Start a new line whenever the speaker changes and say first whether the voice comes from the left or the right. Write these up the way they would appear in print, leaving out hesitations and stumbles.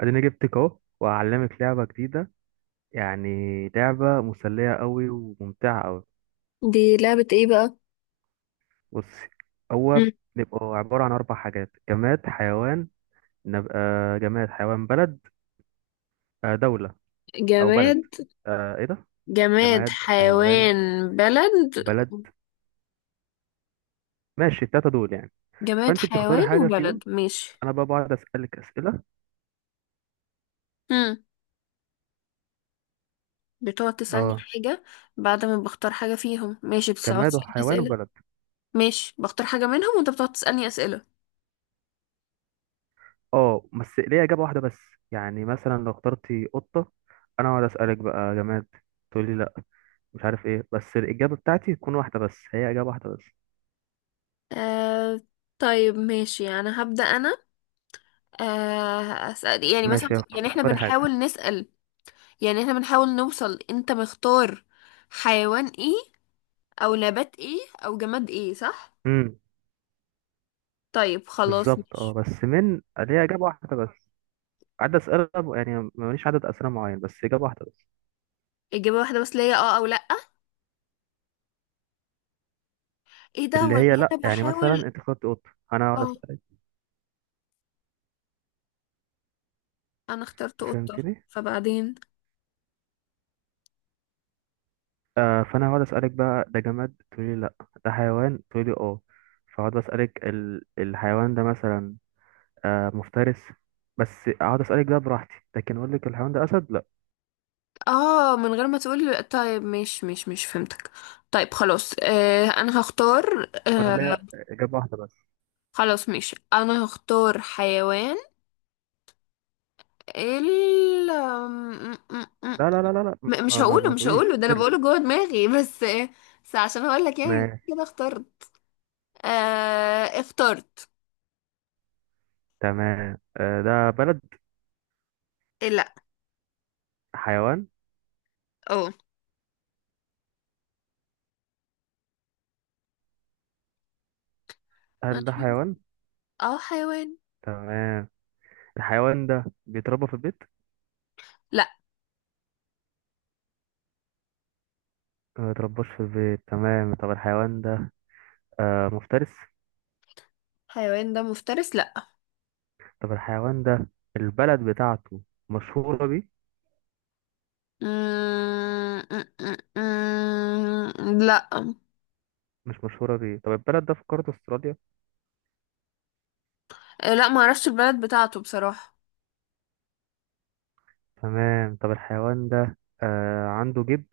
right: اديني جبتك اهو وهعلمك لعبة جديدة، يعني لعبة مسلية قوي وممتعة قوي.
left: دي لعبة ايه بقى؟
right: بصي، هو
left: مم.
right: بيبقى عبارة عن اربع حاجات. جماد، حيوان، نبقى جماد، حيوان، بلد. دولة او بلد.
left: جماد
right: ايه ده.
left: جماد
right: جماد، حيوان،
left: حيوان بلد.
right: بلد. ماشي، التلاتة دول يعني.
left: جماد
right: فانت بتختاري
left: حيوان
right: حاجة
left: وبلد،
right: فيهم.
left: ماشي.
right: انا بقى بقعد اسألك اسئلة.
left: مم. بتقعد تسألني
right: اه.
left: حاجة. بعد ما بختار حاجة فيهم ماشي، بتقعد
right: جماد
left: تسألني
right: وحيوان
left: أسئلة.
right: وبلد.
left: ماشي، بختار حاجة منهم وانت بتقعد تسألني أسئلة.
right: اه، بس ليه اجابة واحدة بس. يعني مثلا لو اخترتي قطة، انا اقعد اسألك بقى جماد، تقولي مش عارف ايه، بس الإجابة بتاعتي تكون واحدة بس، هي إجابة واحدة بس.
left: آه... طيب ماشي، يعني هبدأ أنا. أسأل، يعني مثلا،
right: ماشي،
left: يعني احنا
right: اختاري حاجة.
left: بنحاول نسأل. يعني احنا بنحاول نوصل انت مختار حيوان ايه، أو نبات ايه، أو جماد ايه، صح؟
right: امم
left: طيب خلاص،
right: بالظبط، اه،
left: ماشي.
right: بس من ليها إجابة واحدة بس. عدد أسئلة، يعني ماليش عدد أسئلة معين، بس إجابة واحدة بس.
left: إجابة واحدة بس ليا، اه أو لأ؟ ايه ده
right: اللي
left: ولا؟
right: هي لأ،
left: أنا
right: يعني مثلا
left: بحاول.
right: أنت اخترت قطة، أنا
left: اه.
right: هقعد أسألك.
left: أنا اخترت قطة.
right: فهمتني؟
left: فبعدين.
right: آه، فأنا هقعد أسألك بقى ده جماد، تقولي لأ. ده حيوان، تقولي اه. فهقعد أسألك الحيوان ده مثلا مفترس، بس اقعد اسالك ده براحتي، لكن اقول لك الحيوان ده اسد لا.
left: اه، من غير ما تقول. طيب، مش فهمتك. طيب خلاص، أنا هختار.
right: وانا ليا اجابه واحده بس.
left: خلاص ماشي، أنا هختار حيوان ال م- م- م-
right: لا لا لا لا لا،
left: مش
right: ما ما,
left: هقوله
right: ما
left: مش
right: تقوليش
left: هقوله ده أنا
right: افترق.
left: بقوله جوه دماغي بس عشان أقول لك يعني
right: ماشي.
left: كده اخترت. اخترت.
right: تمام، ده بلد؟
left: إيه، لأ.
right: حيوان؟
left: اه، ما
right: هل ده
left: تشوف.
right: حيوان؟
left: اه، حيوان.
right: تمام. الحيوان ده بيتربى في البيت؟
left: لأ.
right: ما بيترباش في البيت. تمام. طب الحيوان ده مفترس؟
left: حيوان ده مفترس، لأ.
right: طب الحيوان ده البلد بتاعته مشهورة بيه؟
left: آه، آه، آه، آه، آه، آه، لا، آه.
right: مش مشهورة بيه. طب البلد ده في قارة استراليا؟
left: لا، ما اعرفش البلد بتاعته بصراحة.
right: تمام. طب الحيوان ده عنده جيب؟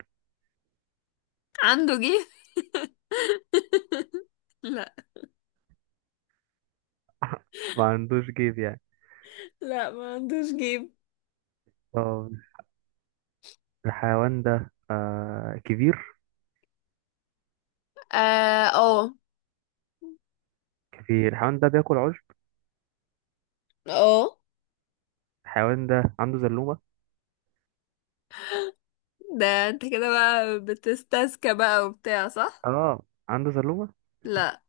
left: عنده جيب؟ لا.
right: ما عندوش جيب يعني.
left: لا، ما عندوش جيب.
right: طب الحيوان ده كبير؟
left: اه. اه.
right: كبير. الحيوان ده بياكل عشب؟
left: آه.
right: الحيوان ده عنده زلومة؟
left: ده انت كده بقى بتستذكى بقى وبتاع، صح.
right: اه، عنده زلومة.
left: لا.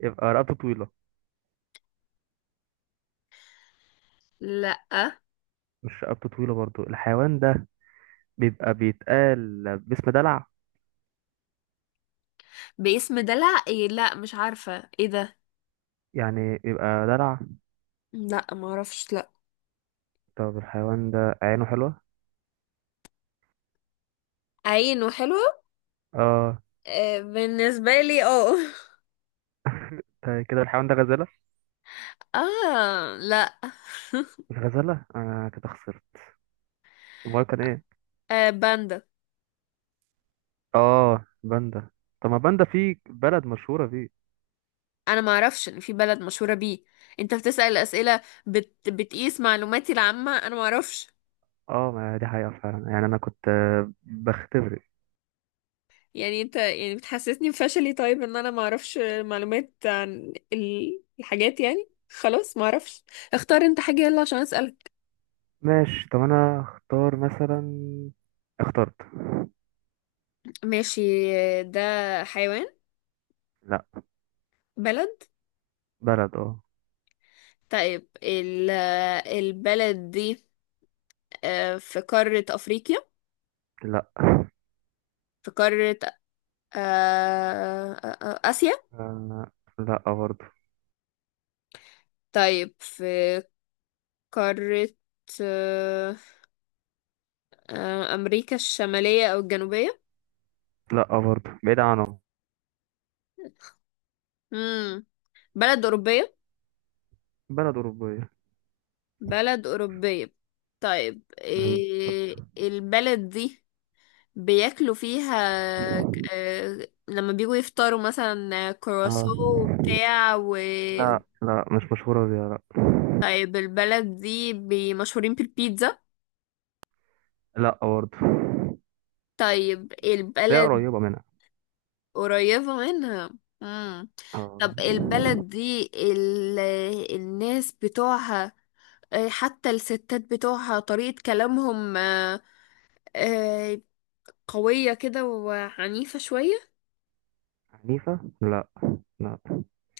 right: يبقى رقبته طويلة؟
left: لا.
right: مش رقبته طويلة برضو. الحيوان ده بيبقى بيتقال باسم دلع؟
left: باسم دلع ايه؟ لا، مش عارفة ايه ده.
right: يعني بيبقى دلع.
left: لا، ما اعرفش، لا.
right: طب الحيوان ده عينه حلوة؟
left: عين وحلوة؟
right: اه،
left: آه، بالنسبة لي، اه
right: ده كده الحيوان ده غزالة.
left: اه، لا.
right: الغزالة. انا كده خسرت. امال كان ايه؟
left: آه، باندا.
right: اه، باندا. طب ما باندا في بلد مشهورة بيه.
left: انا ما اعرفش ان في بلد مشهوره بيه. انت بتسأل اسئله، بتقيس معلوماتي العامه، انا ما اعرفش.
right: اه، ما دي حقيقة فعلا، يعني انا كنت بختبر.
left: يعني انت يعني بتحسسني بفشلي، طيب، ان انا ما اعرفش معلومات عن الحاجات، يعني خلاص، ما اعرفش. اختار انت حاجه، يلا عشان اسالك.
right: ماشي. طب انا اختار مثلا. اخترت.
left: ماشي. ده حيوان؟
right: لا.
left: بلد؟
right: بلد، اه.
left: طيب البلد دي في قاره افريقيا؟
right: لا.
left: في قاره اسيا؟
right: آه، لا برضو.
left: طيب في قاره أمريكا الشمالية أو الجنوبية؟
right: لا برضه، بعيد عنهم.
left: مم. بلد أوروبية؟
right: بلد أوروبية.
left: بلد أوروبية. طيب
right: مم. طب.
left: إيه البلد دي؟ بياكلوا فيها لما بيجوا يفطروا مثلا كرواسو
right: آه.
left: وبتاع
right: لا لا، مش مشهورة بيها لا.
left: طيب البلد دي مشهورين بالبيتزا؟
right: لا برضه،
left: طيب
right: بس هي
left: البلد
right: قريبة منها.
left: قريبة منها. مم. طب
right: آه.
left: البلد دي الناس بتوعها، آه، حتى الستات بتوعها طريقة كلامهم آه، قوية كده وعنيفة شوية.
right: عنيفة؟ لا. لا.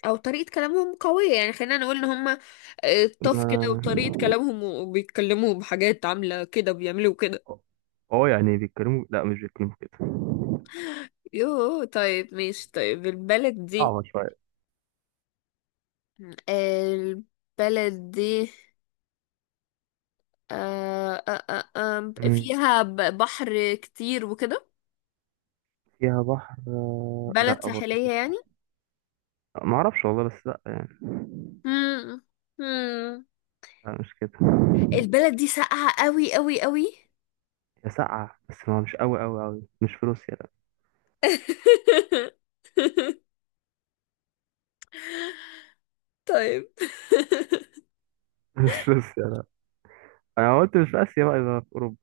left: أو طريقة كلامهم قوية، يعني خلينا نقول إن هما طف كده، وطريقة
right: ما
left: كلامهم، وبيتكلموا بحاجات عاملة كده بيعملوا كده.
right: اه يعني بيتكلموا، لا مش بيتكلموا كده.
left: يوه، طيب ماشي. طيب البلد دي،
right: صعبة شوية.
left: البلد دي
right: مم.
left: فيها بحر كتير وكده.
right: فيها بحر؟
left: بلد
right: لا برضه مفيهاش
left: ساحلية يعني.
right: بحر. ما اعرفش والله، بس لا يعني.
left: مم. مم.
right: لا مش كده.
left: البلد دي ساقعة قوي قوي قوي.
right: هي ساقعة، بس ما مش قوي قوي قوي. مش في روسيا لا.
left: طيب.
right: مش في روسيا لا. انا قلت مش في اسيا بقى، يبقى في اوروبا.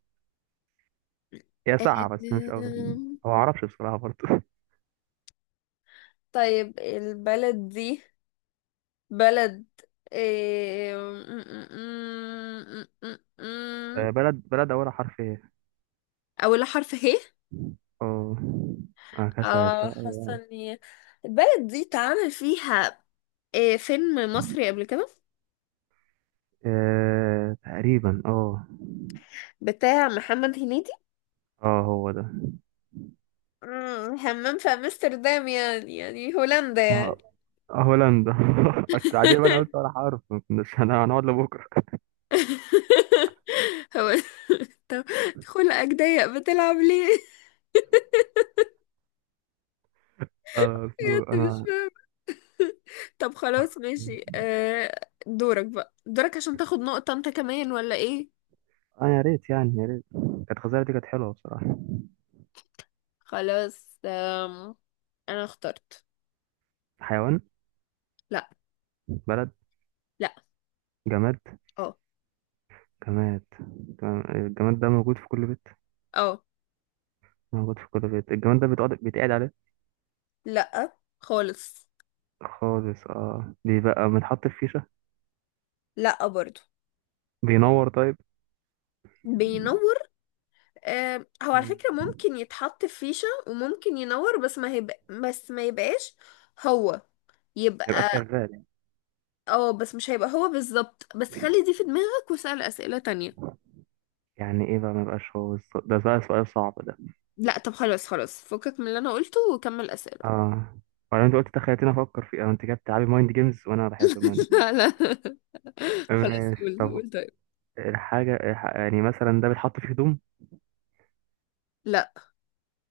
right: هي ساقعة بس مش قوي.
left: أم،
right: ما اعرفش بصراحة برضه.
left: طيب البلد دي، بلد إيه، م- م- م- م-
right: بلد اولها حرف ايه؟
left: أولها حرف ه.
right: اه. اه، كسل لا.
left: اه، حاسة ان البلد دي اتعمل فيها إيه، فيلم مصري قبل كده
right: تقريبا اه.
left: بتاع محمد هنيدي.
right: اه، هو ده.
left: مم، همام في امستردام، يعني هولندا
right: ما
left: يعني.
right: هولندا. بس عادي بقى، انا قلت ولا حرف، ما كناش هنقعد لبكره.
left: هو طب، خلقك ضيق بتلعب ليه؟
right: انا
left: بجد مش
right: انا
left: فاهمة. طب خلاص ماشي، دورك بقى، دورك عشان تاخد نقطة انت كمان، ولا ايه؟
right: اه يا ريت يعني يا ريت كانت الخزانه دي كانت حلوه بصراحه.
left: خلاص، انا اخترت.
right: حيوان؟
left: لا.
right: بلد؟
left: لا.
right: جماد؟
left: اه.
right: جماد. تمام. الجماد ده موجود في كل بيت؟
left: اه.
right: موجود في كل بيت. الجماد ده بيتقعد عليه؟
left: لا خالص.
right: خالص. اه، بيبقى بنحط في فيشة؟
left: لا برضو.
right: بينور؟ طيب.
left: بينور. آه، هو على
right: مم.
left: فكرة ممكن يتحط في فيشة وممكن ينور، بس ما يبقاش هو.
right: ميبقاش
left: يبقى.
right: شغال يعني.
left: اه، بس مش هيبقى هو بالظبط، بس خلي دي في دماغك واسأل أسئلة تانية.
right: يعني ايه بقى ميبقاش؟ هو ده بقى سؤال صعب ده.
left: لا، طب خلاص، خلاص فكك من اللي انا قلته وكمل أسئلة.
right: اه. وبعدين انت قلت تخيلتني افكر فيه. انت كده بتلعبي مايند جيمز وانا بحب المايند جيمز.
left: لا، لا. خلاص،
right: ماشي
left: قول
right: طب.
left: قول، طيب.
right: يعني مثلا ده بيتحط فيه هدوم؟
left: لا.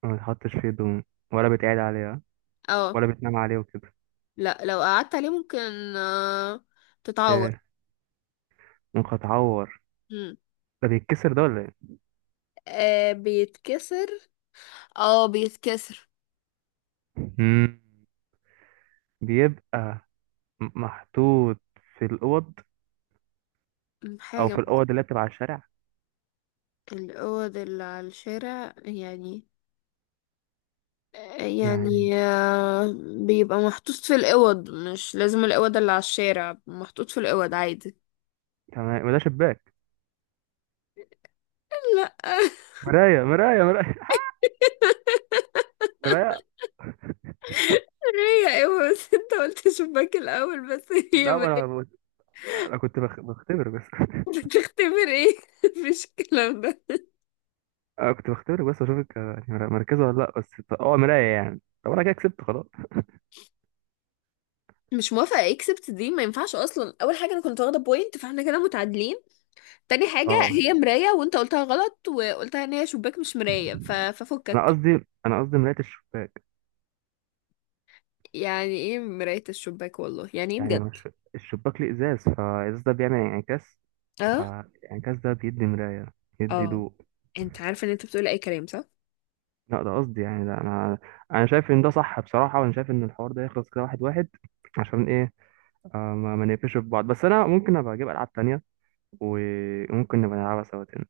right: ما بيتحطش فيه هدوم؟ ولا بيتقعد عليها؟
left: اه.
right: ولا بتنام عليه وكده؟
left: لا، لو قعدت عليه ممكن آه، تتعور.
right: ايه؟ ممكن اتعور؟
left: مم.
right: ده بيتكسر ده ولا ايه؟
left: آه، بيتكسر. اه، بيتكسر.
right: مم. بيبقى محطوط في الأوض. أو
left: حاجة
right: في
left: من
right: الأوض اللي بتبقى على الشارع
left: الأوض اللي على الشارع، يعني
right: يعني.
left: يعني بيبقى محطوط في الأوض، مش لازم الأوض اللي على الشارع، محطوط في الأوض عادي.
right: تمام. ما ده شباك.
left: لا
right: مراية مراية مراية. مراية.
left: هي ايوه، بس انت قلت شباك الأول، بس هي
right: لا، ما انا
left: مراية.
right: انا كنت بختبر بس.
left: بتختبر ايه؟ مفيش الكلام ده.
right: انا كنت بختبر بس اشوفك مركزه ولا لا بس. اه، مراية يعني. طب انا كده كسبت خلاص.
left: مش موافقة، اكسبت دي ما ينفعش اصلا. اول حاجة، انا كنت واخدة بوينت، فاحنا كده متعادلين. تاني حاجة،
right: اه،
left: هي مراية، وانت قلتها غلط وقلتها ان هي شباك مش مراية
right: انا
left: ففكك.
right: قصدي انا قصدي مراية الشباك،
left: يعني ايه مراية الشباك؟ والله يعني ايه
right: يعني
left: بجد؟
right: مش، الشباك ليه ازاز، فالازاز ده بيعمل انعكاس،
left: اه.
right: فالانعكاس ده بيدي مراية، يدي
left: اه.
right: ضوء.
left: انت عارفة ان انت بتقول اي كلام، صح.
right: لا ده قصدي يعني ده. انا شايف ان ده صح بصراحة، وانا شايف ان الحوار ده يخلص كده واحد واحد. عشان ايه؟ آه، ما نقفش في بعض، بس انا ممكن ابقى اجيب العاب تانية، وممكن نبقى نلعبها سوا تاني.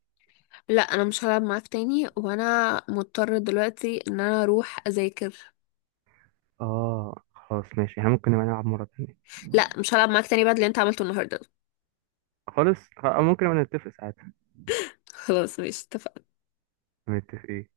left: لا، انا مش هلعب معاك تاني، وانا مضطر دلوقتي ان انا اروح اذاكر.
right: اه، خلاص ماشي، احنا ممكن نبقى نلعب مرة تانية.
left: لا، مش هلعب معاك تاني بعد اللي انت عملته النهاردة.
right: خالص، أو ممكن نبقى نتفق ساعتها.
left: خلاص ماشي، اتفقنا.
right: نتفق إيه؟